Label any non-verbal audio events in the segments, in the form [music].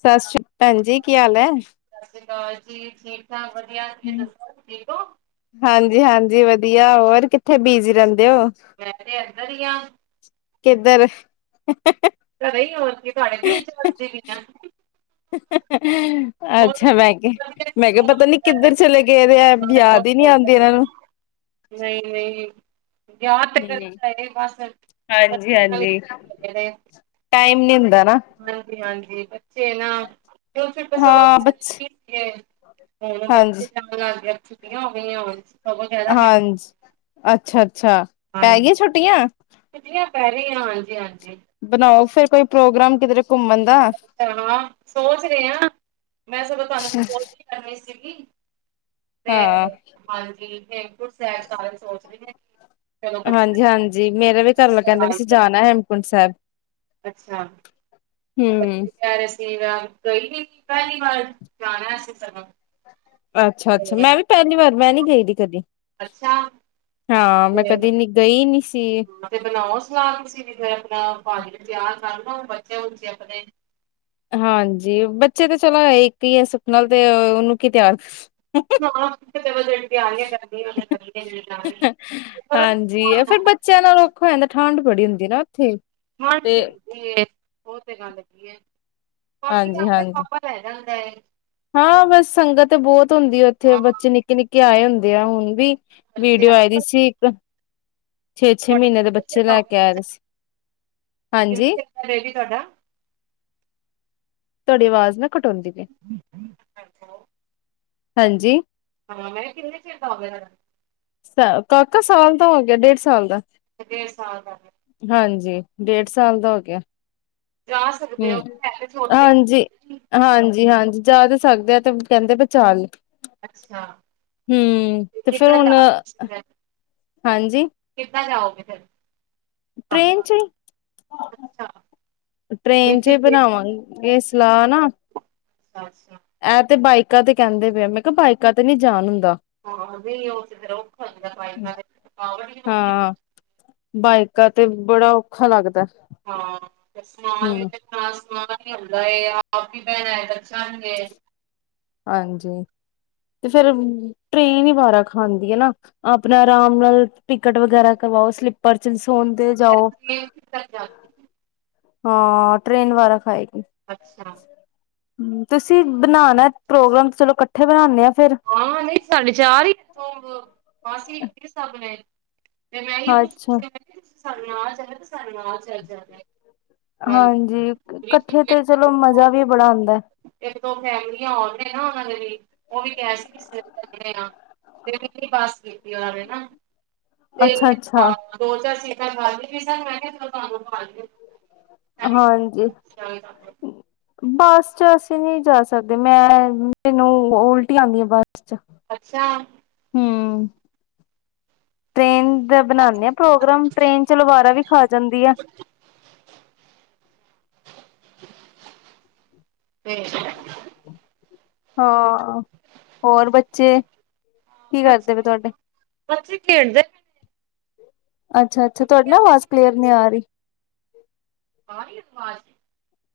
ਸਤਿ ਸ੍ਰੀ ਭੈਣ ਜੀ ਕੀ ਹਾਲ ਹੈ। ਸਤਿ ਸ਼੍ਰੀ ਅਕਾਲ ਜੀ ਠੀਕ, ਵਧੀਆ ਵਧੀਆਂ ਤੁਸੀਂ ਦੱਸੋ ਠੀਕੋ? ਹਾਂਜੀ ਹਾਂਜੀ ਵਧੀਆ ਹੋਰ ਕਿੱਥੇ ਬੀਜੀ ਰਹਿੰਦੀ ਮੈਂ ਤੇ ਇੱਧਰ ਹੀ ਆ। ਕਿਧਰ, ਘਰੇ ਹੋਰ ਕੇ ਤੁਹਾਡੇ ਦਿਲ ਬਸਦੀ ਪਈ ਆ। [unintelligible] ਹੋਰ ਅੱਛਾ ਬੈਕੇ, ਵਧੀਆ ਜੀ, ਮੈਂ ਕਿਹਾ ਹੋਰ ਪਤਾ ਨੀ ਹੁੰਦਾ ਹੈ। ਕਿੱਧਰ ਚਲੇ ਗਏ ਵ ਹੈ। ਮਨ ਯਾਦ ਬਹੁਤ ਹੀ ਨੀ ਹੋ ਆਦੀ ਗਿਆ। ਇਹਨਾਂ ਨੂੰ, ਨਹੀਂ ਨਹੀਂ ਯਾਦ ਤੇ ਕਰਤਾ ਹੈ ਬਸ, ਬੱਚੇ ਨਾਲ ਹੀ ਹਾਂਜੀ-ਹਾਂਜੀ। ਟਾਈਮ ਨੀ ਹੁੰਦਾ। ਹਾਂਜੀ-ਹਾਂਜੀ। ਤੇ ਨਾ, ਛੋਟੇ ਸਗੋਂ ਹਾਂ ਪਹਿਲੇ ਬੱਸ ਫ੍ਰੀ ਸੀਗੇ ਹੁਣ ਬੱਚੇ ਜਾਣ ਲੱਗ ਗਿਆ। ਛੁੱਟੀਆ ਹੋ ਗਈਆ। ਹਾਂਜੀ, ਅੱਛਾ-ਅੱਛਾ ਪੈ ਹਾਂਜੀ ਗਈ ਛੁੱਟੀਆਂ ਛੁੱਟੀਆਂ ਪੈ ਰਹੇ ਆਂ, ਹਾਂਜੀ-ਹਾਂਜੀ। ਬਣਾਓ ਫੇਰ ਕੋਈ ਪ੍ਰੋਗਰਾਮ ਕਿਧਰੇ ਘੁੰਮਣ ਦਾ ਅੱਛਾ ਹਾਂ ਸੋਚ ਰਹੇ ਹਾਂ, ਮੈਂ ਸਗੋਂ ਤੁਹਾਨੂੰ ਫੋਨ ਕਰਨੀ ਹੀ ਸੀ। ਜੱਗੀ ਤੇ ਹਾਂ ਹਾਂਜੀ ਹੇਮਕੁੰਟ ਸਾਹਿਬ ਸਾਰੇ ਸੋਚ ਰਹੇ ਆਂ। ਹਾਂਜੀ-ਹਾਂਜੀ ਮੇਰਾ ਵੀ ਘਰਆਲਾ ਕਹਿੰਦਾ ਵੀ ਅਸੀਂ ਜਾਣਾ ਹੇਮਕੁੰਟ ਸਾਹਿਬ। ਅੱਛਾ-ਅੱਛ ਹਮ ਯਾਰ ਅਸੀਂ ਵਾ ਕੋਈ ਵੀ ਪਹਿਲੀ ਵਾਰ ਜਾਣਾ ਅਸੀਂ ਘਰੋਂ ਅੱਛਾ-ਅੱਛਾ ਮੈਂ ਵੀ ਪਹਿਲੀ ਵਾਰ ਮੈਂ ਨੀ ਗਈ ਦੀ ਕਦੀ ਅੱਛਾ ਹਾਂ ਮੈਂ ਤੇ ਕਦੀ ਨੀ ਗਈ ਨੀ ਸੀ ਹਾਂ ਤੇ ਬਨਾਵੋ ਸਲਾਹ ਤੁਸੀ ਵੀ ਫੇਰ ਮੈਂ [inaudible] ਤਿਆਰ ਕਰ ਲਓ ਬੱਚੇ ਉਂਜ ਹੀ ਅਪਣੇ ਹਾਂਜੀ ਬੱਚੇ ਤੇ ਚਲੋ ਇੱਕ ਈ ਹੈ ਸੁਖ ਨਾਲ ਤੇ ਉਹਨੂੰ ਕੀ ਤਿਆਰ ਫ ਕਿੰਨੇ ਵਜੇ ਉੱਠ ਕਿ ਆ ਗਿਆ ਗਰਮੀ ਹੋਵੇ ਜਾਂ ਸਰਦੀ [inaudible] ਠੰਡ ਬੜੀ ਹੁੰਦੀ ਨਾ ਉੱਥੇ। ਠੰਡ ਤੇ ਹੁੰਦੀ ਐ। ਉਹ ਤੇ ਗੱਲ ਹੈਗੀ ਐ। ਬਾਕੀ ਹਾਂਜੀ ਆਪੇ ਹਾਂਜੀ ਪਾਪਾ ਲੈ ਜਾਣਗੇ। ਮੈਂ ਹਾਂ ਬਸ ਸੰਗਤ ਈ ਬਹੁਤ ਹੁੰਦੀ ਏ ਉੱਥੇ ਹਾਂ ਬੱਚੇ ਨਿੱਕੇ- ਨਿੱਕੇ ਆਏ ਹੁੰਦੇ ਆਂ ਹੁਣ ਵੀ ਵੀਡੀਓ ਆਈ ਦੀ ਸੀ ਇੱਕ ਛੇ- ਛੇ ਮਹੀਨੇ ਦੇ ਕਿੰਨੇ ਚਿਰ ਬੱਚੇ ਦਾ ਲੈ ਕੇ ਆਏ ਦੇ ਸੀ, ਹਾਂਜੀ। ਬੇਬੀ ਤੁਹਾਡਾ ਤੁਹਾਡੀ ਆਵਾਜ਼ ਨਾ ਘੱਟ ਆਉਂਦੀ ਪਈ ਹੈ ਹਾਂਜੀ ਹਾਂ ਮੈਂ ਕਿਹਾ ਕਿੰਨੇ ਚਿਰ ਦਾ ਹੋ ਗਿਆ। ਸ ਕਾਕਾ ਸਾਲ ਦਾ ਹੋ ਗਿਆ ਡੇਢ ਸਾਲ ਦਾ। ਡੇਢ ਸਾਲ ਦਾ ਹਾਂਜੀ ਡੇਢ ਸਾਲ ਦਾ ਹੋ ਗਿਆ। ਜਾ ਸਕਦੇ ਹੋ ਹੂੰ, ਪਰ ਹੈ ਤੇ ਛੋਟੇ ਹੀ ਹਾਂਜੀ-ਹਾਂਜੀ-ਹਾਂਜੀ। ਜਾ ਤੇ ਸਕਦੇ ਐਂ ਤਾਂ ਹੀ ਕਹਿੰਦੇ ਪਏ ਚੱਲ। ਅੱਛਾ ਹੂੰ ਤੇ ਫਿਰ ਕਿੱਦਾਂ ਜਾ ਹੁਣ ਰਹੇ ਤੁਸੀਂ ਫਿਰ ਹਾਂਜੀ ਕਿੱਦਾਂ ਜਾਓਗੇ ਫਿਰ ਟ੍ਰੇਨ ਆਪਣਾ ਚ ਅੱਛਾ [inaudible] ਟ੍ਰੇਨ ਚ ਹੀ ਰਿਸ਼ੀਕੇਸ਼। ਬਨਾਵਾਂਗੇ ਸਲਾਹ ਨਾ। [unintelligible] ਇਹ ਤੇ ਬਾਈਕਾ ਤੇ ਕਹਿੰਦੇ ਪਏ ਹੈਂ ਮੈਂ ਕਿਹਾ ਬਾਈਕਾਂ ਤੇ ਨੀ ਜਾਨ। ਹਾਂ ਵਈ [unintelligible] ਔਖਾ ਹੋ ਜਾਂਦਾ ਹੈ ਬਾਈਕਾਂ ਤੇ ਹਾਂ। [unintelligible] ਬਾਈਕਾਂ ਤੇ ਬੜਾ ਔਖਾ ਲੱਗਦਾ। ਹਾਂ ਤੇ ਸਮਾਨ ਵੀ ਹੂੰ। ਇਹਨਾਂ ਸਾਰਾ ਨਹੀਂ ਹੁੰਦਾ ਇਹੀ ਆ ਆਪ ਵੀ ਬੈਣਾ ਹੈ ਬੱਚੇ ਚਾਂ ਨੇਂ ਹਾਂਜੀ ਤੇ ਫਿਰ ਟਰੇਨ ਹੀ ਬਾਰਾਂ ਖਾਂਦੀ ਹੈ ਨਾ ਆਪਨਾ ਆਰਾਮ ਨਾਲ ਟਿਕਟ ਵਗੈਰਾ ਕਰਵਾਓ ਸਲੀਪਰ ਚ ਸ ਸੋਹਂਦੇ ਜਾਓ ਹਾਂ ਟ੍ਰੇਨ ਵਾਰਾ ਖਾਏਗੀ। ਅੱਛਾ ਹਮ ਤੁਸੀ ਬਨਾਨਾ ਪ੍ਰੋਗਰਾਮ ਚਲੋ ਇਕੱਠੇ ਬਣਾਉਦੇ। ਹਾਂ ਨਹੀਂ ਸਾਡੇ ਚਾਰ [unintelligible] ਤੇ ਮੈਂ ਪੁਛ। ਅੱਛਾ ਸਾਨ ਨਾਲ ਆ ਜਾਣਾ ਤੇ ਸਾਨੂੰ ਆ ਜਾ ਜਾਦਾ। ਹਾਂਜੀ ਕੱਠੇ ਤੇ ਚਲੋ ਮਜ਼ਾ ਵੀ ਬੜਾ ਆਉਂਦਾ ਹੈ। ਇੱਕ ਦੋ ਫੈਮਲੀਆਂ ਹੋਰ ਨੇ ਨਾ ਉਹਨਾਂ ਦੇ ਵੀ ਉਹ ਵੀ ਬਸ ਕੀਤੀ ਉਹਨਾਂ ਨੇ ਨਾ ਤੇ ਅੱਛਾ-ਅੱਛਾ ਹਾਂ ਦੋ ਚਾਰਸੀ [unintelligible] ਮੈਂ ਤੁਹਾਨੂੰ ਹਾਂਜੀ [unintelligible] ਬੱਸ ਚ ਅਸੀਂ ਨਹੀਂ ਜਾ ਸਕਦੇ ਮੈਂ ਮੈਨੂੰ ਉਲਟ ਆਉਂਦੀ ਆ ਬੱਸ ਚ ਅੱਛਾ। ਹਮ। ਟਰੇਨ ਦਾ ਬਣਾਉਦੇ ਹਾਂ ਪ੍ਰੋਗਰਾਮ ਟਰੇਨ ਚ ਲਵਾਰਾ ਵੀ ਖਾ ਜਾਂਦੀ ਹੈ। [unintelligible] ਹਾਂ ਹੋਰ ਬੱਚੇ? ਕੀ ਕਰਦੇ ਪਏ ਤੁਹਾਡੇ ਮਸੀਹ ਖੇਡ ਦੇ ਅੱਛਾ ਅੱਛਾ ਤੁਹਾਡੀੇ ਨਾ ਆਵਾਜ਼ ਕਲੀਅਰ ਨੀ ਆ ਰਹੀ। ਪਾਰੀ ਨੂੰ ਮ ਸੀੇ।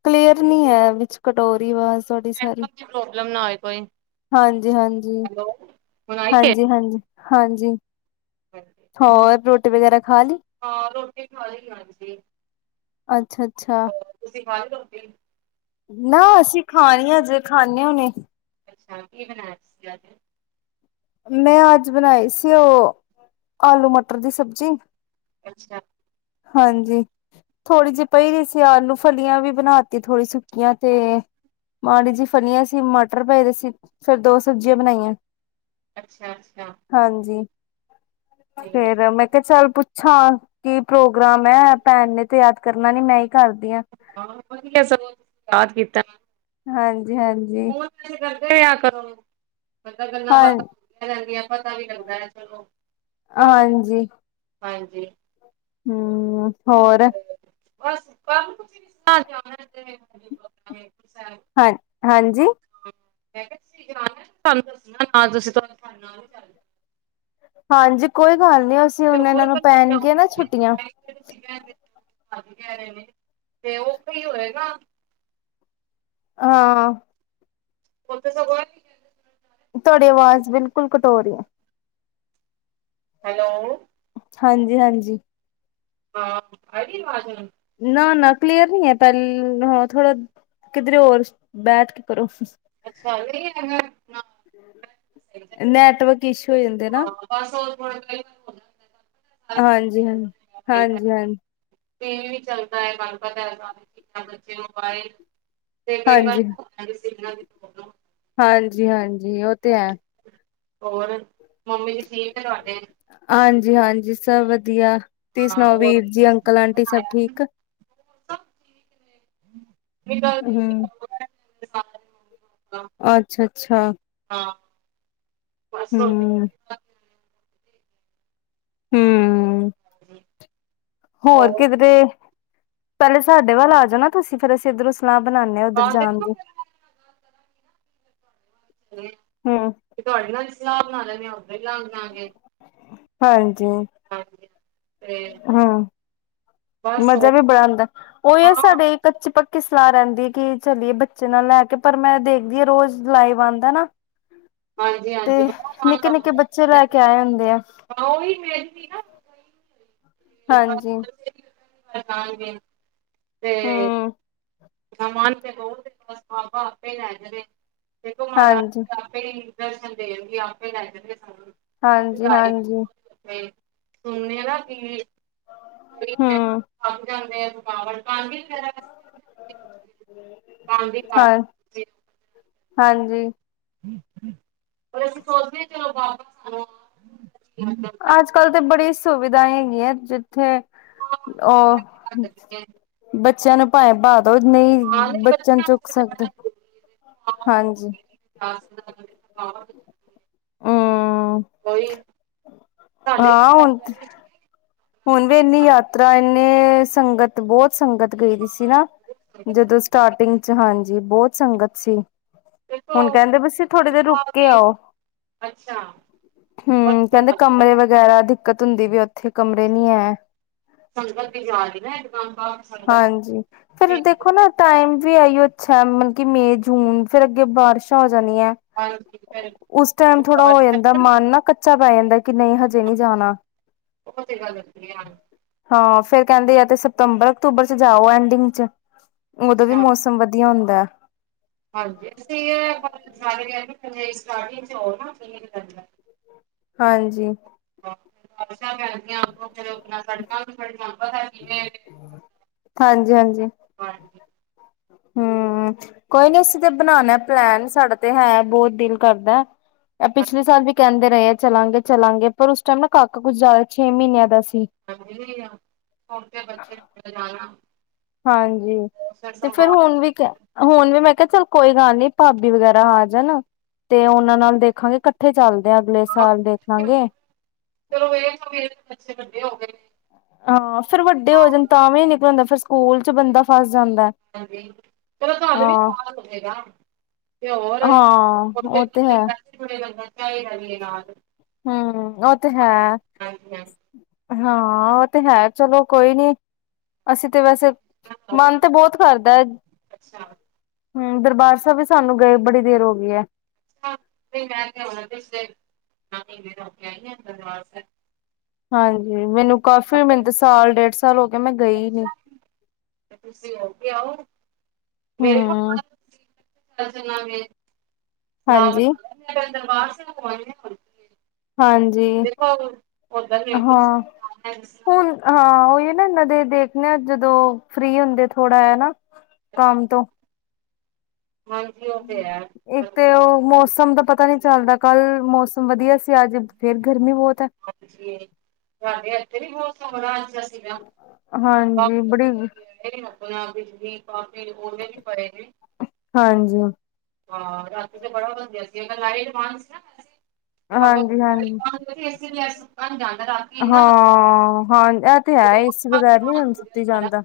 ਕਲੀਅਰ ਨੀ ਹੈ ਵਿੱਚ ਟੋਰੀ ਆਵਾਜ਼ ਤੁਹਾਡੀ ਸਾਰੀ ਨੈਟਵਰਕ ਦੀ ਪ੍ਰੋਬਲਮ ਨਾ ਹੋਏ ਕੋਈ। [unintelligible] ਹਾਂਜੀ ਹਾਂਜੀ ਹੈਲੋ ਹੁਣ ਆਈ ਏ। ਹਾਂਜੀ ਹਾਂਜੀ। ਹਾਂਜੀ। ਹੋਰ ਰੋਟੀ ਵਗੈਰਾ ਖਾ ਲਈ ਹਾਂ ਰੋਟੀ ਖਾ ਲਈ ਹਾਂਜੀ। ਅੱਛਾ ਅੱਛਾ। ਵ। [unintelligible] ਨਾ ਅਸੀਂ ਖਾਣੀ ਹਜੇ ਖਾਂੇ ਹੋਣੇ। [unintelligible] ਅੱਛਾ ਇਹ ਨਾ ਸਦ। [unintelligible] ਮੈਂ ਅੱਜ ਬਣਾਈ ਸੀ ਉਹ ਆਲੂ ਮਟਰ ਦੀ ਸਬਜ਼ੀ ਅੱਛਾ। ਹਾਂਜੀ ਥੋੜ੍ਹੀ ਜਿਹੀ ਪਈ ਹੋਈ ਸੀ ਆਲੂ ਫਲੀਆਂ ਵੀ ਬਣਾਤੀ ਥੋੜ੍ਹੀ ਸੁੱਕੀਆਂ ਤੇ ਮਾੜੀ ਜਿਹੀ ਫਲੀਆਂ ਸੀ ਮਟਰ ਪਏ ਸੀ ਫੇਰ ਦੋ ਸਬਜ਼ੀਆਂ ਬਣਾਈਆਂ। ਅੱਛਾ ਅੱਛਾ। [inaudible] ਠੀਕ ਹੈ ਫੇਰ ਮੈਂ ਕਿਹਾ ਚੱਲ ਪੁੱਛਾਂ ਕੀ ਪ੍ਰੋਗਰਾਮ ਹੈ ਭੈਣ ਨੇ ਤੇ ਯਾਦ ਕਰਨਾ। ਮ ਨੀ ਮੈਂ [unintelligible] ਹਾਂ ਵਧੀਆ ਸਗੋਂ ਯਾਦ ਕੀਤਾ। ਹਾਂਜ [unintelligible] ਜੀ ਹਾਂਜੀ। ਕਿਹਾ ਕਰੋ। [unintelligible] ਮਤਲਬ ਗੱਲਾਂ ਹਾਂ ਬਾਤਾਂ ਹੁੰਦੀਆਂ ਰਹਿੰਦਿਆ ਪਤਾ ਵੀ ਲੱਗਦਾ ਹੈ ਚਲੋ। ਕਿਉਂ ਬਈ ਹਾਂਜੀ ਹਾਂਜੀ। ਹਮ ਹੋਰ। ਤੇ ਬਸ [unintelligible] ਹਾਂ ਹਾਂਜੀ। ਮੈਂ ਕਿਹਾ ਤੁਸੀ ਦਸਨਾ ਤੁਹਾਡੇ ਨਾਲ ਹੀ ਚਲ [unintelligible] ਹਾਂਜੀ ਕੋਈ ਹਲੇ ਅਸੀ ਹੁਨ‌ ਹੋਰ ਇਹਨਾਂ ਨੂੰ ਕੱਲੇ ਪੈਨਗੀਆਂ ਨਾ ਛੁੱਟੀਆਂ ਅ ਕਹਿ ਰੇ ਨੇ ਤੇ ਉਹ ਕੋਈ ਹੋਏਗਾ। [unintelligible] ਹਾਂ। ਓ ਤੇ ਸਗੋ ਐ ਵੀ [unintelligible] ਤੁਹਾਡੀੇ ਆਵਾਜ਼ ਬਿਲਕੁਲ ਕਟ ਹੋ ਰਹੀ ਹੈ। ਹੈਲੋ। ਹਾਂਜੀ ਹਾਂਜੀ। ਹਾਂ ਆਈ ਅਵਾਜ਼ ਹੁਣ। ਨਾ ਨਾ ਕਲੀਅਰ ਨਹੀਂ ਹੈ ਪਹਿਲ ਹਾਂ ਥੋੜਾ ਕਿਧਰੇ ਹੋਰ ਬੈਠ ਕੇ ਕਰੋ। ਅੱਛਾ [unintelligible] ਹਾਂ ਨੈਟਵਰਕ ਇਸ਼ੂ ਹੋ ਜਾਂਦੇ ਨਾ ਬਸ ਓ ਥੋੜਾ [inaudible] ਸਾਰੀ ਹਾਂਜੀ ਹਾਂ, ਚੀਜ਼ਾਂ ਹਾਂਜੀ ਹਾਂ। ਟੀ ਵੀ ਵੀ ਚੱਲਦਾ ਹੈ ਤਾਂ ਪਤਾ ਐ ਬੱਚੇ ਮੋਬਾਈਲ ਤੇ ਕਈ ਗੱਲ ਹਾਂਜੀ ਹਾਂਜੀ ਜਿੰਨਾ ਵੀ ਬੋਲੋ। ਹਾਂਜੀ-ਹਾਂਜੀ, ਉਹ ਤੇ ਹੈ। ਹੋਰ। ਮੰਮੀ ਜੀ ਠੀਕ ਏ ਤੁਹਾਡੇ? ਹਾਂਜੀ ਹਾਂਜੀ ਸਭ ਵਧ ਵਧੀਆ ਤੁਸੀ ਹਾਂ ਸੁਣਾਓ ਹੋਰ ਵੀਰ ਜੀ ਅੰਕਲ ਆਂਟੀ ਸਭ ਠੀਕ। [unintelligible] ਨਿਕਲਦੀ ਨੀ [unintelligible] ਅੱਛਾ-ਅੱਛਾ। ਹਾਂ ਬਸ, ਹੂੰ। [unintelligible] ਹੋਰ ਕਿੱਧਰੇ ਪਹਿਲੇ ਸਾਡੇ ਵੱਲ ਆ ਜਾਣਾ ਨਾ ਤੁਸੀਂ ਫੇਰ ਅਸੀਂ ਇੱਧਰੋਂ ਸਲਾ ਬਣਾਉਦੇ ਆ ਉੱਧਰ ਹਾਂ ਜਾਣ ਦੇਖੋ ਦੀ, ਫਿਰ ਮੈਂ ਗੱਲ ਕਰਾਂਗੀ ਹੂੰ ਤੁਹਾਡੇ ਨਾਲ ਸਲਾਹ ਬਣਾ [unintelligible] ਉਦ ਹੀ ਲੱਗ ਜਾਗੇ। ਹਾਂ। ਹੂੰ, ਤੇ ਹੂੰ, ਬਸ ਹੋਰ ਮਜ਼ਾ ਵੀ ਬੜਾ ਕੀ। ਆਉਂਦਾ ਉਹ ਹੈ ਹਾਂ ਸਾਡੇ ਕੱਚੇ ਪੱਕੇ ਸਲਾਹ ਰਹਿੰਦੀ ਕਿ ਚਲੀਏ ਬੱਚੇ ਨਾਲ ਲੈ ਕੇ ਪਰ ਮੈਂ ਦੇਖਦੀ ਹ ਰੋਜ਼ ਲਾਈਵ ਆਉਂਦਾ ਨਾ। ਹਾਂਜੀ ਤੇ ਹਾਂਜੀ ਬੜਾ ਮਨ ਨਿੱਕੇ ਨਿੱਕੇ ਬੱਚੇ ਲੱਗਦਾ ਲੈ ਕੇ ਆਏ ਹੁੰਦੇ ਆ। ਹਾਂ ਉਹੀ ਮੇਰੀ ਵੀ ਨਾ ਤੇ ਬਸ ਹਾਂਜੀ। [unintelligible] ਤੇ, ਹੂੰ [unintelligible] ਤੇ ਬਹੁਤ ਬ ਬਾਬਾ ਆਪੇ ਲੈ ਜਾਵੇ। ਦੇਖੋ ਮਹਾਰਾਜ ਹਾਂਜੀ ਜੀ ਆਪੇ। ਦਰਸ਼ਨ ਦੇਣਗੇ ਆਪੇ ਲੈਂਦੇ, ਹਾਂਜੀ ਹਾਂਜੀ ਸੁਣੇ ਨਾ ਕੀ ਹੀ ਹੂੰ ਸਮ ਜਾਂਦੇ ਆ ਥਕਾਵਟ [unintelligible] ਹਾਂ [unintelligible] ਹਾਂਜੀ ਪਰ ਅਸੀਂ ਸੋਚਦੇ ਕੋਲ ਵਾਪ ਆ ਅੱਜ ਕੱਲ ਤੇ ਬੜੀ ਸੁਵਿਧਾ ਹੈਗੀਆਂ ਉੱਥੇ ਅ ਬੱਚੇ ੱਚਨ ਭਾਏ ਬਾਗ ਨਹੀਂ ਹਾਂ ਨਹੀਂ ਬੱਚਨ ਬੱਚਿਆਂ ਚੁੱਕ ਵਾਸਤੇ ਤਾਂ ਸਕਦੇ ਬੜਾ ਜ਼ਰੂਰੀ ਹੈ ਹਾਂਜੀ ਹਾਂ ਹੂੰ ਸਾਡੇ ਵੀ ਹਾਂ ਆਏ ਹੁਣ ਗਏ ਸੀਗੇ ਹੁਣ ਵੀ ਸਾਡੇ ਇੰਨੀ ਘਰ ਸੀਗੇ ਯਾਤਰਾ ਇੰਨੇ ਸੰਗਤ ਬਹੁਤ ਸੰਗਤ ਗਈ ਦੀ ਸੀ ਨਾ ਹਾਂ ਜਦੋਂ ਸਟਾਰਟਿੰਗ ਹਾਂਜੀ ਬਹੁਤ ਸੰਗਤ ਸੀ ਦੇਖੋ ਹੁਣ ਕਹਿੰਦੇ ਪਏ ਸੀ ਥੋੜੇ ਦੇਰ ਰੁਕੇ ਕੇ ਆਓ ਅੱਛਾ ਹੂੰ ਕਹਿੰਦੇ ਕਮਰੇ ਵਗੈਰਾ ਦਿੱਕਤ ਹੁੰਦੀ ਪਈ ਓਥੇ ਕਮਰੇ ਨਹੀਂ ਹੈ ਸੰਗਤ [unintelligible] ਸਾਹਿਬ ਸੰਗਤ ਹਾਂਜੀ ਫਿਰ ਦੇਖੋ ਨਾ ਟਾਈਮ ਵੀ ਓਈਓ ਅੱਛਾ ਮਤਲਬ ਕਿ ਮੇ ਜੂਨ ਫਿਰ ਅੱਗੇ ਬਾਰਿਸ਼ਾਂ ਜਾਣੀਏ ਉਸ ਟਾਈਮ ਥੋੜਾ ਹੋ ਜਾਂਦਾ ਮਨ ਨਾ ਕੱਚਾ ਪੈ ਜਾਂਦਾ ਕਿ ਨਈ ਹਜੇ ਨੀ ਜਾਣਾ ਉਹ ਤੇ ਗੱਲ ਕਰਨੀ ਆ ਹਾਂ ਫਿਰ ਕਹਿੰਦੇ ਆ ਤੇ ਸਤੰਬਰ ਅਕਤੂਬਰ ਚ ਜਾਓ ਐਂਡਿੰਗ ਚ ਉਦੋਂ ਵੀ ਅੱਛਾ ਮੌਸਮ ਵਧੀਆ ਹੁਣ ਦਾ ਹਾਂਜੀ ਅਸੀ [unintelligible] [inaudible] ਹਾਂਜੀ ਅਸਾਂ ਕਰਦੀਆਂ ਆਣ ਦੋ ਫੇਰ ਸੜਕਾਂ ਨੂੰ ਸੜਕ ਪਤਾ ਕਿਵੇਂ ਹਾਂਜੀ ਹੂੰ ਕੋਈ ਨੀ ਅਸੀਂ ਤੇ ਬਣਾਣਾ ਪਲੈਨ ਸਾਡਾ ਤੇ ਹੈ ਬਹੁਤ ਦਿਲ ਕਰਦਾ ਪਿਛਲੇ ਸਾਲ ਵੀ ਕਹਿੰਦੇ ਰਹੇ ਆ ਚਲਾਂਗੇ ਚਲਾਂਗੇ ਪਰ ਉਸ ਟਾਈਮ ਨਾ ਕਾਕਾ ਕੁੱਝ ਜ਼ਿਆਦਾ ਛੇ ਮਹੀਨਿਆਂ ਦਾ ਸੀ‌ ਹਾਂਜੀ ਹੁਣ ਤੇ ਬੱਚੇ ਜਾਣਾ ਹਾਂਜੀ ਤੇ ਫਿਰ ਹੁਣ ਵੀ ਕ ਹੁਣ ਵੀ ਮੈਂ ਕਿਹਾ ਚੱਲ ਕੋਈ ਗੱਲ ਨੀ ਭਾਬੀ ਵਗੈਰਾ ਆ ਜਾਣਾ ਤੇ ਉਹਨਾਂ ਨਾਲ ਦੇਖਾਂਗੇ ਇਕੱਠੇ ਚੱਲਦੇ ਆ ਅਗਲੇ ਸਾਲ ਦੇਖ ਲਾਂਗੇ ਚਲੋ ਇਹ ਮੇਰੇ ਬੱਚੇ ਵੱਡੇ ਹੋ ਗਏ ਨੇ। ਹਾਂ ਫੇਰ ਵੱਡੇ ਹੋ ਜਾਂਣ ਤਾਂ ਵੀ ਨਿਕਲਣਦਾ ਫਿਰ ਸਕੂਲ ਚ ਬੰਦਾ ਫਸ ਜਾਂਦਾ ਹਾਂਜੀ ਚਲੋ ਤੁਹਾਨੂੰ ਵੀ ਹਾਂ ਸਾਲ ਹੋਜੇਗਾ ਤੇ ਹੋਰ [inaudible] ਵੀ ਏ ਨਾਲ। ਹੂੰ ਉਹ ਤੇ ਹੈ। ਹਾਂਜੀ ਹਾਂਜੀ। ਹਾਂ ਉਹ ਤੇ ਹੈ। ਚਲੋ ਕੋਈ ਨੀ ਅਸੀਂ ਤੇ ਵੈਸੇ ਮਨ ਤੇ ਬਹੁਤ ਕਰਦਾ ਐ। ਅੱਛਾ ਹੂੰ ਦਰਬਾਰ ਸਾਹਿਬ ਵੀ ਸਾਨੂੰ ਗਏ ਬੜੀ ਦੇਰ ਹੋ ਗਈ ਹੈ। [unintelligible] ਹਾਂਜੀ। ਮੈਨੂੰ ਕਾਫੀ ਮੈਨੂੰ ਤਾਂ ਸਾਲ ਡੇਢ ਸਾਲ ਚਲੋ ਤੇ ਤੁਸੀਂ ਹੈਗੇ ਆਓ। ਮੇਰੇ ਕੋਲ ਹਮ ਚਲ ਚਲਾਂਗੇ। ਹਾਂਜੀ [unintelligible] ਪਾਸ [unintelligible] ਹਾਂਜੀ ਓਦਾਂ ਹੇਮਕੁੰਟ ਹਾਂ ਸਾਹਿਬ ਜਾਣਾ ਜਿਸ ਹੁਣ ਹਾਂ। ਨਾ ਨਦੇ ਦੇਖਦੇ ਆ ਜਦੋਂ ਫ੍ਰਰੀ ਹੁੰਦੇ ਥੋੜਾ ਨਾ ਕੰਮ ਤਰ੍ਹਾਂ ਤੋਂ ਹਾਂਜੀ ਉਹ ਤੇ ਹੈ ਇੱਕ ਤੇ ਉਹ ਮੌਸਮ ਦਾ ਪਤਾ ਨੀ ਚੱਲਦਾ। ਕੱਲ ਮੌਸਮ ਵਧੀਆ ਸੀ ਅੱਜ ਫੇਰ ਗਰਮੀ ਬਹੁਤ ਹੈ। ਹਾਂਜੀ ਸਾਡੇ ਇੱਥੇ ਵੀ ਬਹੁਤ ਥੋੜਾ ਹਾਂਜੀ ਬੜੀ ਕਾਫੀ ਆਪਣਾ ਬਿਜਲੀ ਪਾ ਵੀ ਉਹਨੇ ਵੀ ਪਾਏ ਨੇ ਹਾਂਜੀ ਹਾਂ, ਰਾਤ ਤੇ ਬੜਾ ਬਦਲਾਅ ਸੀ ਲਾਈਟ। [unintelligible] ਅਗਰ ਲਾਈਟ ਹਾਂਜੀ-ਹਾਂਜੀ। ਬੰਦ ਹੋਵੇ ਏਸੀ ਜਾਂਦਾ ਨਾ ਇਨਵਰਟਰ ਹਾਂ ਇਹ ਤੇ ਹੈ ਏਸੀ ਬਗੈਰ ਨੀ ਹੁਣ ਸੁੱਤੀ ਜਾਂਦਾ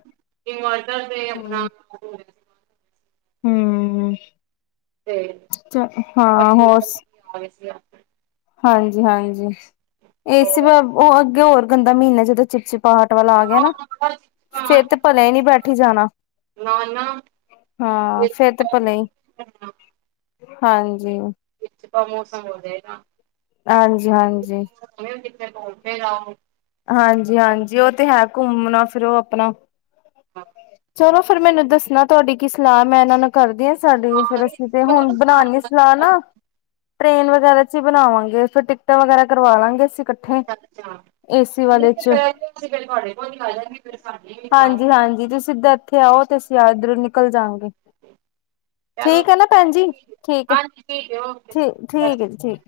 ਤੇ [unintelligible] ਆਪਣਾ ਹਮ [unintelligible] [inaudible] ਹੂੰ। ਤੇ ਚ, ਆ ਹਾਂ, ਹੋਰ ਸੁ ਗਏ ਸੀ ਹਾਂਜੀ-ਹਾਂਜੀ, ਏਸੀ ਹੋਰ ਉਹ ਅੱਗੇ ਹੋਰ ਗੰਦਾ ਮਹੀਨਾ ਜਦੋਂ ਚਿਪ- ਚਿਪ, ਪਹਾਟ ਵਾਲਾ ਆ ਗਿਆ ਨਾ, ਫੇਰ ਤੇ ਭਲੇ ਹੀ ਨੋ ਬੈਠੀ ਜਾਣਾ ਨਾ ਨਾ ਹਾਂ ਫੇਰ ਤੇ ਭਲੇ ਹੀ। ਹਾਂਜੀ। ਜ ਆਪ ਮੌਸਮ ਹੋ ਜਾਏਗਾ। ਹਾਂਜੀ-ਹਾਂਜੀ। [unintelligible] ਤੇ ਹੈ ਘੁੰਮਣਾ ਫਿਰ ਉਹ ਆਪਣਾ। ਹਾਂ। ਚਲੋ, ਫਿਰ ਮੈਨੂੰ ਦੱਸਣਾ ਤੁਹਾਡੀ ਕੀ ਸਲਾਹ, ਮੈਂ ਇਹਨਾਂ ਨੂੰ ਕਰਦੀ ਹਾਂ। ਸਾਡੀੇ ਫੇਰ, ਅਸੀਂ ਤੇ ਹੁਣ ਬਣਾਣੀ ਆ ਸਲਾਹ ਨਾ। ਟ੍ਰੇਨ ਵਗੈਰਾ 'ਚ ਹੀ ਬਣਾਵਾਂਗੇ, ਫਿਰ ਟਿਕਟਾਂ ਵਗੈਰਾ ਕਰਵਾ ਲਾਂਗੇ ਅਸੀਂ। ਇਕੱਠੇ ਅਛ ਅੱਛਾ ਏਸੀ ਵਾਲੇ ਚ [inaudible] ਇਥੇ ਆਓ ਅਸੀਂ ਇਧਰੋਂ ਨਿਕਲ ਨਿਕਲ ਜਾਗੇ, ਚਲੋ ਠੀਕ ਹੈ ਨਾ ਭੈਣ ਜੀ, ਠੀਕ ਠੀਕ ਹੈ, ਹਾਂਜੀ ਠੀਕ ਹੈ ਓਕੇ ਜੀ ਠੀ ਸਤਿ ਠੀਕ ਹੈ ਸ਼੍ਰੀ ਜੀ, ਠੀਕ। ਅਕਾਲ